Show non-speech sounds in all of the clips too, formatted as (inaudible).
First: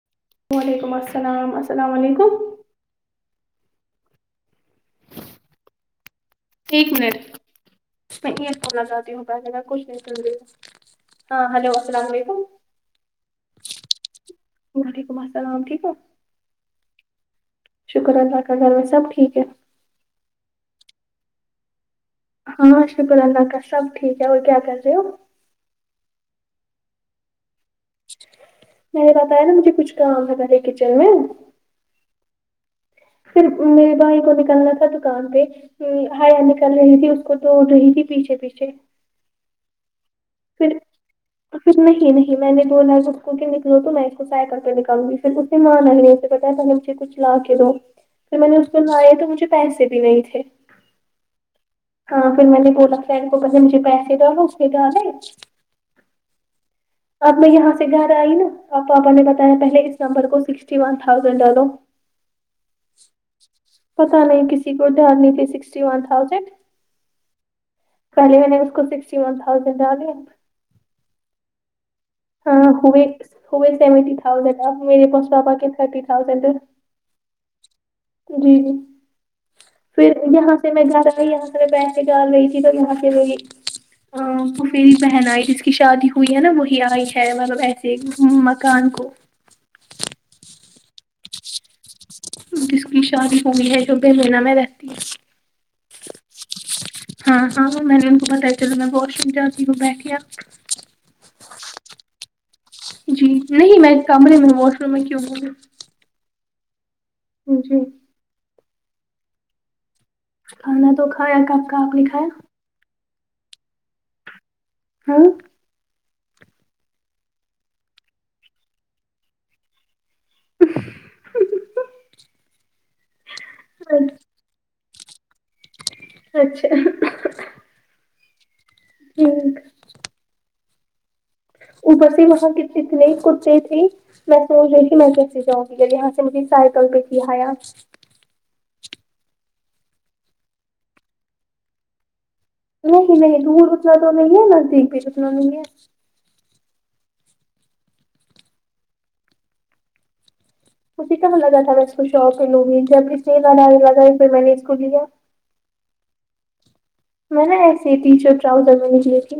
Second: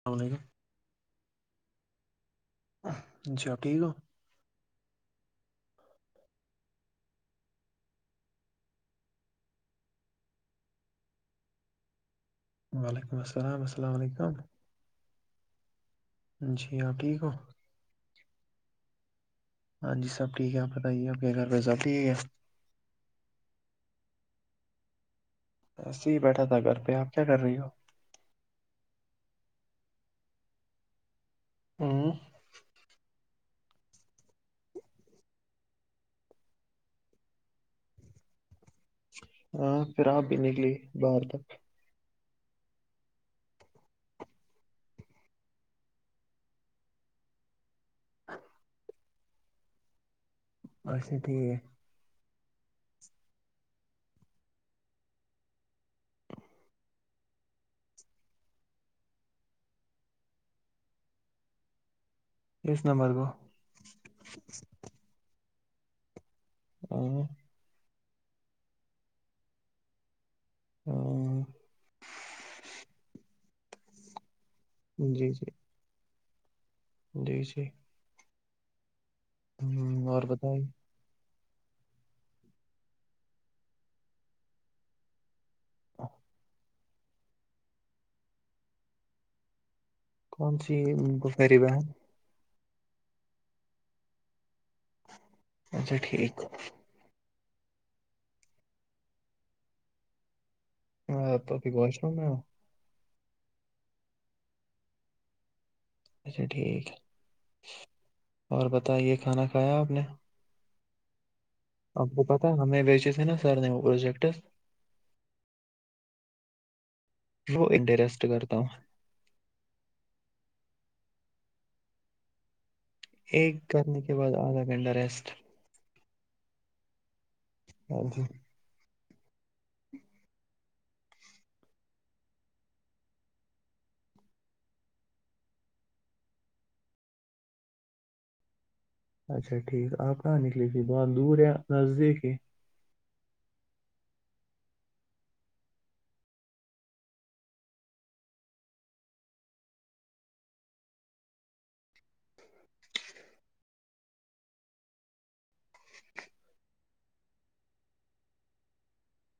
السلام وعلیکم وعلیکم السلام السلام وعلیکم چو ٹھیک ہو ایک منٹ میں یہ سنا چاہتی ہوں پہلے کا کچھ نہیں سن رہی ہو ہیلو السلام وعلیکم وعلیکم السلام السلام وعلیکم وعلیکم السلام ٹھیک ہو جی ہاں ٹھیک ہو شکر اللہ کا گھر میں سب ٹھیک ہے ہاں جی سب ٹھیک ہے بتائے آپ کے گھر پے سب ٹھیک ہے ہاں شکر اللہ کا سب ٹھیک ہے اور کیا کر رہے ہو ایسے ہی بیٹھا تھا گھر پہ آپ کیا کر رہی ہو میں نے بتایا نا مجھے کچھ کام ہے پہلے کچین میں ہوں پھر میرے بھائی کو نکلنا تھا دکان پے ہیا نکل رہی تھی اس کو توڑ رہی تھی پیچھے پیچھے ہاں پھر آپ بھی پھر نکلی باہر تک تو پھر نہیں نہیں میں نے بولا اسکو کے نکلو تو میں اس کو سائ کر کے نکالوں گی پھر اس نے مانا ہی نہیں اس بتا کچھ لا کے دو پھر میں نے اس کو کہا ہے کے مجھے پیسے بھی نہیں تھے اچھا ٹھیک ہے ہاں پھر میں نے بولا فرینڈ کو پہلے مجھے پیسے دو اس نے کہانی اب میں یہاں سے گھر آئی نا آب پاپا نے بتایا پہلے اس نمبر کو سکسٹی ون تھاؤزینڈ ڈالو (inaudible) اس نمبر کو پتا نہیں کسی کو دھیان نہیں دے سکسٹی ون تھاؤزینڈ ہ پہل میں نے اس کو سکسٹی ون تھاؤزینڈ ڈالیاں ہ ہاں ہوی ہوئی سیونٹی تھازینڈ میرے پاس جی جی پاپا کے تھرٹی تھازینڈ جی جی جی جی ہوں، پھر اور یہاں سے میں بتائیے گھر آئی یہ پیسے ڈال رہی تھی تو یہاں پہ وہئی ا کفیری پہنائی کی شادی ہوئی ہے نا وہی آئی ہے مطلب ایسے مکان کو کون سی پھیر یبہن ہے جس کی شادی ہو گئی ہے شب مینہ میں رہتی ہے اچھا ٹھیک ہاں ہاں ہ میں نے ان کو بتایا چل میں واش روم جاتی ہوں بیٹھیا ہاں تو ابھی واش روم میں ہو جی نہیں میں ایک کمرے میں واش روم میں کیوں بولوں اچھا ٹھیک ہے جی اور بتائیے کھانا کھایا آپ نے کھانا تو کھایا کافی ہم کو پتہ ہمیں بیچے تھے نا سر نے وہ پروجیکٹ ہاں وہ انٹ رسٹ کرتا ہوں ہنو ہوں ہوں ایک کرنے کے بعد آدھا گھنٹہ ریسٹ اچھا ہاں جی ٹھیک اوپر سے وہاں کی چتنے کتے تھی میں سوچ رہی کہ میں کیسے جاؤں گی جب یہاں سے مجھے سائیکل پہ کایا اچھا ٹھیک آپ کہاں نکلیے تھی بہت دور ہے نزدیک ہے نہیں نہیں دور اتنا تو نہیں ہے نزدیک بھیہ اتنا نہیں ہے مھجے کب لگا تھا میں اس کو شاپ پہ لوں گی جب سیل لگا پھر میں نے اس کو لیا میں نےا ایسے ٹی شرٹ ٹرؤزر میں نکلی تھی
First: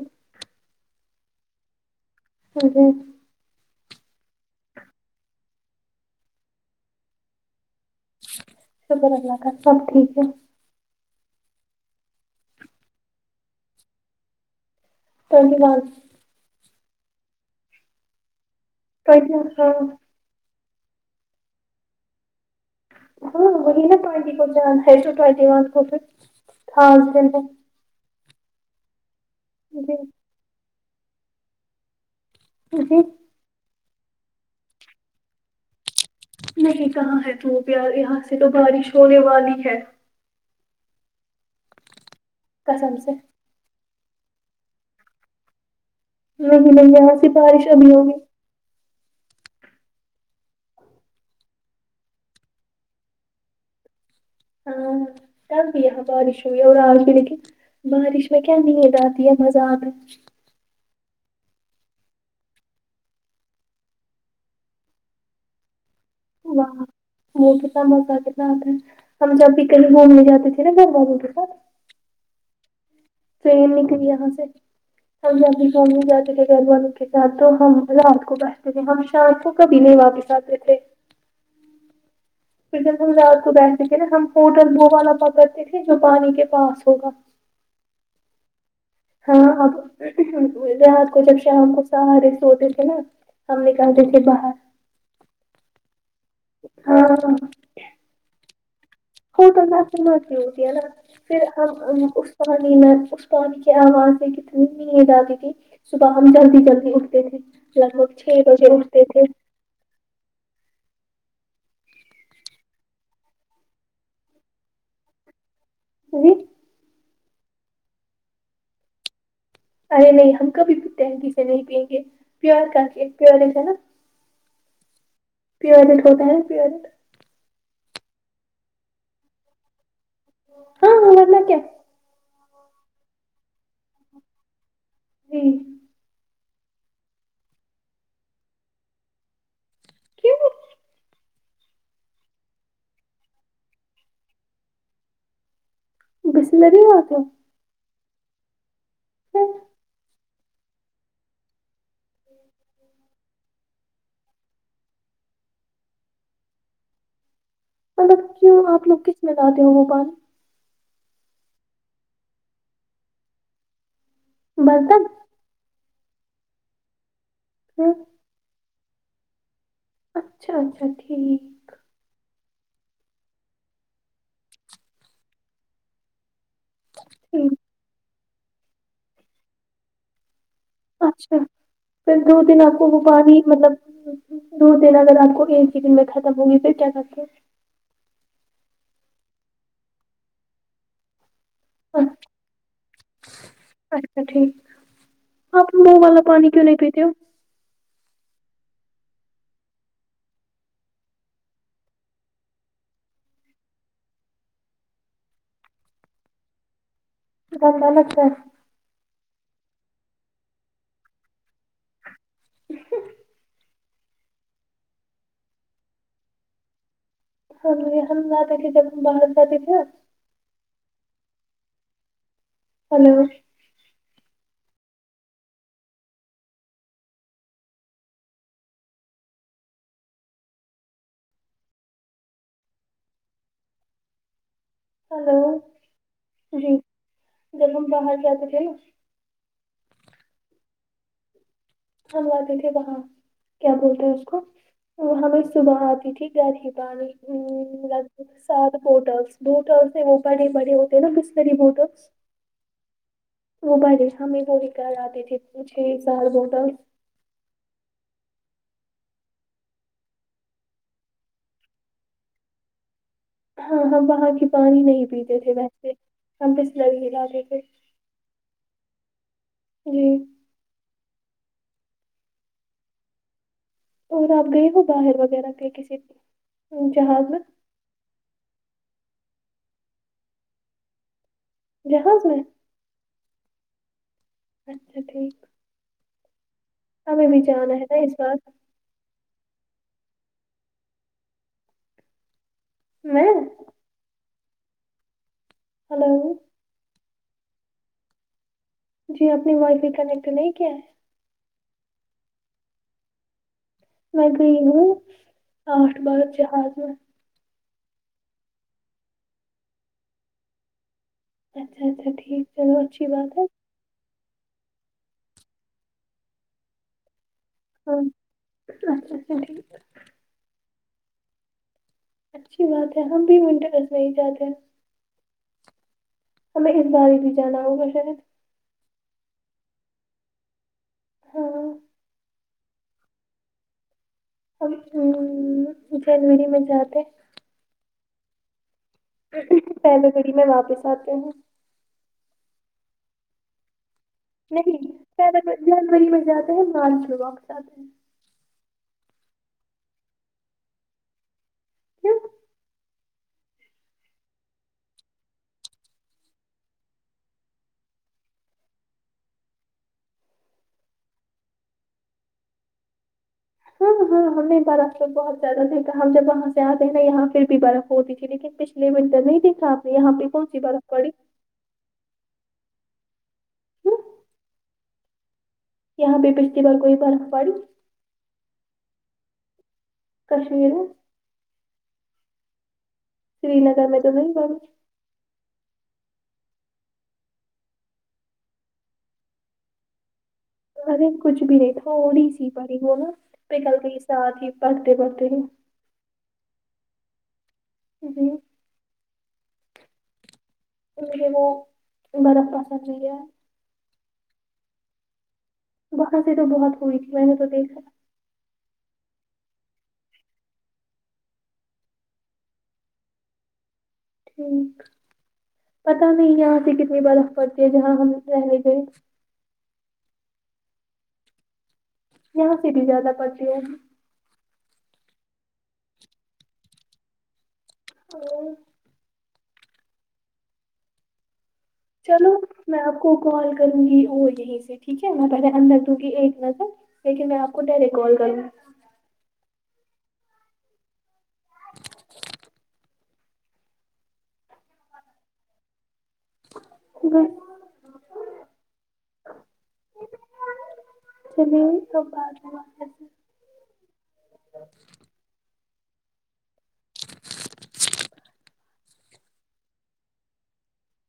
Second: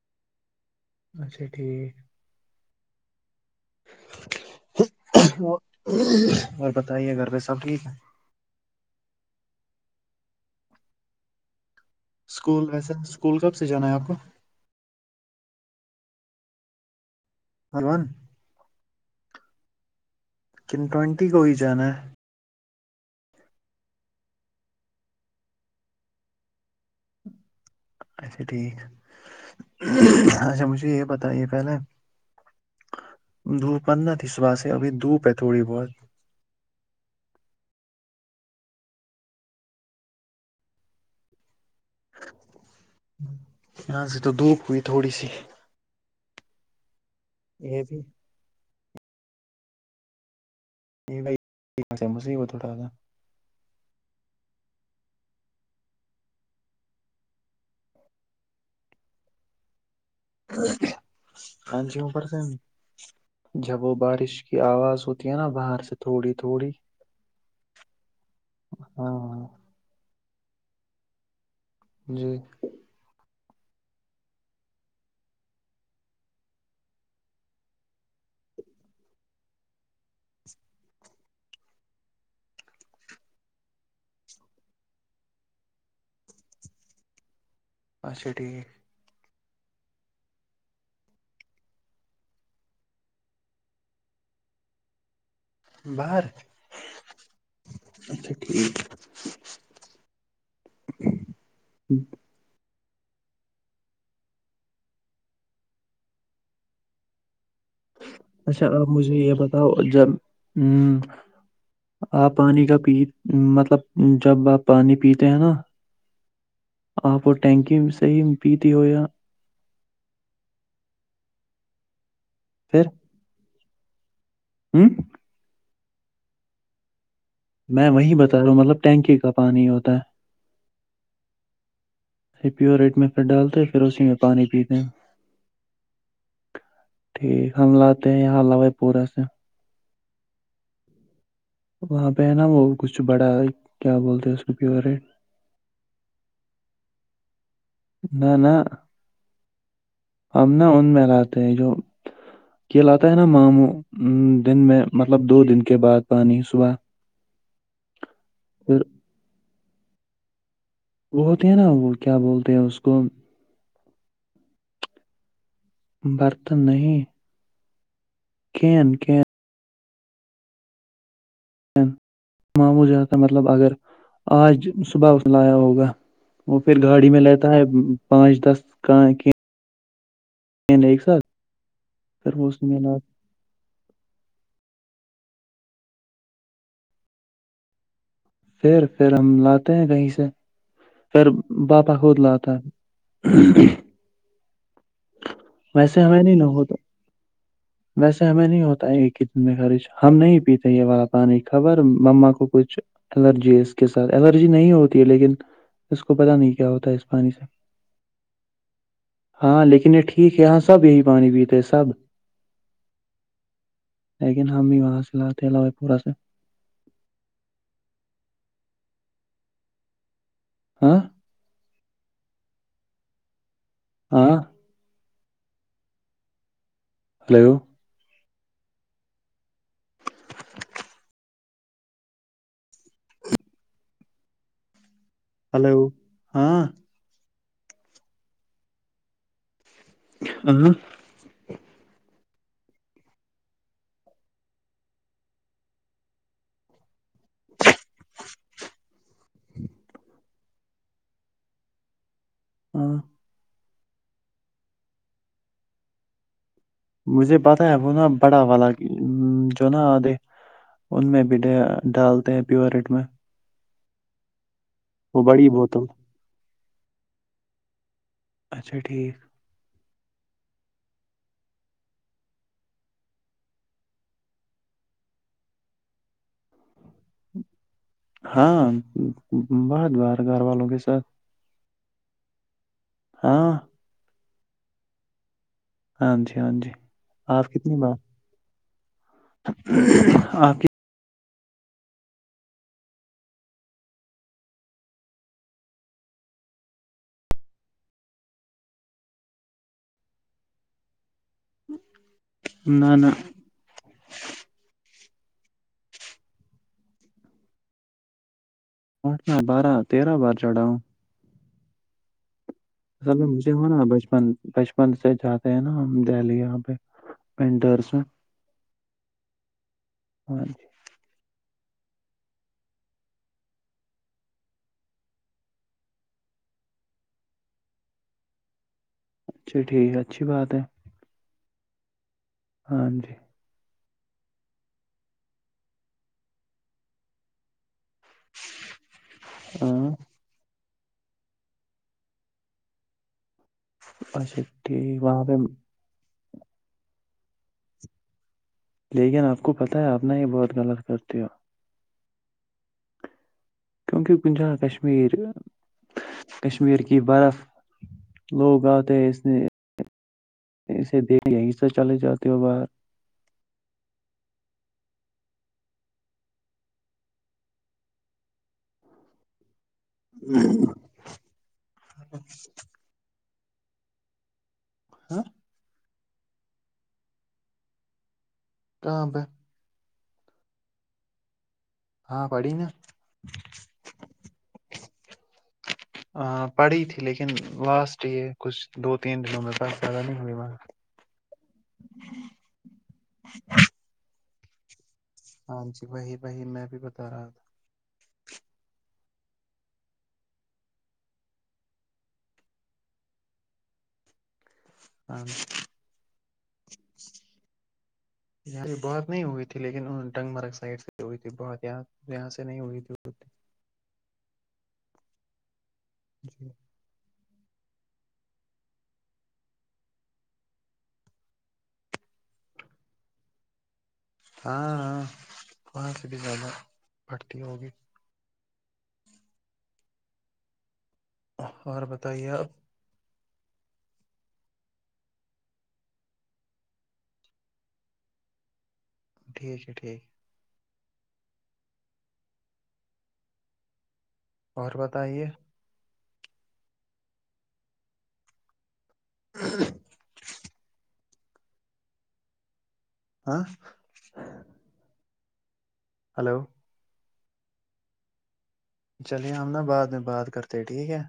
اچھا ٹھیک جی اور بتائیے گھر پہ سب ٹھیک ہے شکر اللہ کا سب ٹھیک ہے اسکول ویسے اسکول کب سے جانا ہے آپ کو دھنیہ واد ہلوان اچھا ہاں کن ٹونٹی کوئی جان ہے ہاں وہین ٹوائٹی کرسو ٹوائٹی و کوے ہاں اچھا ٹھیک جی اچھا مجھے یہ بیایے پہلے جی دھوپنا تھی صبح سے ابھی دھپ ہے تھوڑی بہت نہیں کہاں ہے تو پیار یہاں سے تو بارش ہونے والی ہے قسم سے نہ یہ تو دھوپ ہوئی تھوڑی سی نہیں نہیں یہاں س بارش ہو یہ بھی ہوگی نہیں بائی سے ہو توڑا ہاں بھی یہاں بارش ہوا آج لیک بارش میں کیا نیند آتی ہے مزہق ہاں جی پرر سے نی جب وہ بارش کی آواز ہوتی ہے نا باہر سے تھوڑی تھوڑی واہ وہ کتنا مزہ کتنا ہوتا ہے ہم ہاں جب بھی گھومنے جاتے تھے نا گھر والو کے ساتھ جی ٹرین نکلی یہاں سے ہم جبھی گھومنے جاتے تھے گھر والوں کے ساتھ تو ہم رات کو بیٹھتے تھے ہم شام کو کبھی نہیں واپس جاتے تھے پھر جب ہم رات کو بیٹھتے تھے نا ہم ہوٹل بووالا پا کرتے تھے جو پانی کے پاس ہوگا اچھا ٹھیک ہاں ہاں تو رات کو جب شام کو سارے سوتے تھے نا ہم نکلتے تھے باہر باہر ہاں باہر اچھا ٹھیک فوٹو (unintelligible) ہوتی ہے نا پھر ہم اس پانی میں اس پانی کی آواز سے کتنی نیند آتی تھی صبح ہم جلدی جلدی اٹھتے تھے لگ بھگ چھ بجے اٹھتے تھے تو جب آمم آپ پانی کا پی مطلب جب آپ پانی پیتے ہیں نا جی آپ وہ ٹینکی سے ہی پیتی ہو یا ارے نہیں ہم کبھی بھی ٹینگی سے نہیں پیئیں گے پیور کر کے پیور رہتا ہے نا ہمم پیریٹ کا پانی پیریٹ میں وہی بتا رہا ہوں مطلب ٹینکی کا پانی ہوتا ہے ہاں ہاں ورنا کیا پیورٹ میں پھر ڈالتے پھر اسی میں پانی پیتے جی ٹھیک ہم لاتے ہیں حلوئی پورا سے کیوں وہاں پے ہے نا وہ کچھ بڑا کیا بولتے اس کا پیورٹ بسلری ہوتے نہ نہ ہم نا ان میں لاتے ہیں جو کلات تا ہے نا ماموں دن میں مطلب دو دن کے بعد پانی صبح مطلب کیوں پھر آپ لوگ کس میں لاتے ہو وہ پانی ہوتے ہیں نا وہ کیا بولتے ہیں اس کو برتن برتن نہیں ہاں کھین کیا اچھا اچھا ٹھیک معمو جاتا مطلب اگر آج صبح اسنےلایا ہوگا وہ پھر گاڑی میں لیتا ٹھیک ہے پانچ دس کا کین ایک ساتھ اچھا پھر دو وہ دن اس میں آپکو لا وہ پانی مطلب دو دن اگر آپ کو ایک ہی دن میں ختم ہوگی پھر کیا کرتے پھر پھر ہم لاتے ہیں کہیں سے پر بابا ہو خود لاتا تھا اچھا ٹھیک آپ وہ ویسے والا ہمیں نہیں نہ پانی کیوں ہوتا پیتے ہو ویسے ہمیں نہیں ہوتا ہے ایک ہی دن میں خرچ ہم نہیں پیتے یے والا پانی خبر مما کو کچھ الرجی ہے اس کے ساتھ الرجی نہیں ہوتی ہے لیکن اس کو پتہ نہیں کیا ہوتا ہے اس پانی سے کھاٹا کھاٹا لگتا ہے ہاں لیکن یہ ٹھیک ہے یہاں سب یہ ہی پانی پیتے سب لیکن ہم بھی وہاں سے لاتے لائے پورا سے یہ ہم لاتے کہ جب باہر جاتے تھے نا ہاں ہلو ہاں ہیلو ہلو جی جب ہم باہر جاتے تھے نا ہ ہم آتے تھے وہاں کیا بولتے ہیں اس کو ہمیں صبح آتی ٹھیک گاڑی اٹھانے سات بوٹلس بٹلس سے وہ بڑے بڑے ہوتے ہیں نا بسلری بووٹلس ہاں وہ بھائیے ہمیں وہی کر آتے تھے چھ سار بوٹل مجھے پتاہ ہے وہ نا بڑا والا جو نا آدے ان میں بھی ڈالتے ہیں پیورٹ میں ہاں ہم وہاں کی پانی نہیں وہ پیتے بڑی تھے بوتل ویسے ہم بسلری ہی لاتے تھے اچھا ٹھیک جی اور آپ گئے ہو باہر وغیرہ پہ کسی بھی جہاز ہاں بہت بار گھر والوں کے ساتھ جہاز میں ہاں اچھا ٹھیک ہاں جی ہاں جی ہمیں بھی آپ جانا کتنی ہے بار نا اس آپ کی میں ہلو جی آپ نے وائی فائی کنیکٹ نہیں کیا ہے نہ نہ میں گئی ہو آٹھ بار جہاز میں اٹھنا بارہ تیرہ بار چڑھاؤوں اچھا اچھا ٹھیک چلو اچھی بات ہے مجھے ہو نا بچپن بچپن سے جاتے ہیں نا ہم دہلی یہاں پہ ونڑس ہاں میں اچھا اچھا ٹھیک وہی اچھی بات ہے ہم بی منٹے رس میں ہی جاتے ہیں ہمیں اس بار بھی جانا ہوگا شاید اچھا ٹھیک ہے اچھی بات ہے ہاں جی ہم جنوری میں جاتے ہاں پری میں واپس آتے ہوں اچھا نہیں ٹھیک فیبر جنوری میں جاتا ہے مارچ میں وقت آتا ہیں لیکن آپ کو پتہ ہے آپ نہ یہ بہت غلط کرتے ہو ہ کیونکہ کن جائ کشمیر کشمیر کی برف لوگ آتے اس نے اسے دیکھنے چلے جاتے ہو باہر ہاں ہاں ہمیں برف میں بہت زیادہ دیکھا ہم جب وہاں سے آتے ہیں نا یہاں پھر بھی برف ہوتی تھی لیکن پچھ مٹ نہیں (unintelligible) کھا آپ نے یہاں ہم (inaudible) ہچ ہوں؟ ہاں یہاں بھی پچھلی بار کوئی برف پڑی کہاپبہ کشمیر ہاں پڑی نا سری نگر میں تو نہیںئی بن پڑھی تھی لیکن لاسٹ یہ کچھ دو تین دنوں میں باس زیادہ نہیں ہوئی مگر ارے کچھ بھی نہیں تھاوڑی سی پی ہوناا پ کل کے ساتھ ہی پڑھتے پڑھتے ہاں جی وہی وہی میں بھی بتا رہا تھا جی ے وہ برف کا سا چاہیے ہاں وہاں سے تو بہت ہوئی تھی میں نے تو دیکھا یہاں پ بہت نہیں ہوئی تھی لیکن ڈنگ مرگ سائڈ سے ہوئی تھی بہت یہ یہاں سے نہیں ہوئی تھی ٹھیک پتا نہیں جی یہاں سے کتنی برخ پڑتی ہے جہاں ہم رہنے گئے یہاں سے بھی زیادہ پڑتی ہے ہاں ہاں وہاں سے بھی زیادہ بڑھتی ہوگی اور اور بتائیے چلو آپ میں آپ کو کال کروں گی وہ یہیں سے ٹھیک ہے میں پہلے اندر دوں گی ایک نظر لیکن میں آپ کو ڈائریکٹ کال کروںا ٹھیک ہے ٹھیک اور بتائیے گی ہاں چلی تو بدمی ہاں ہلو چلیے ہم نا بعد میں بات کرتے ٹھیک ہے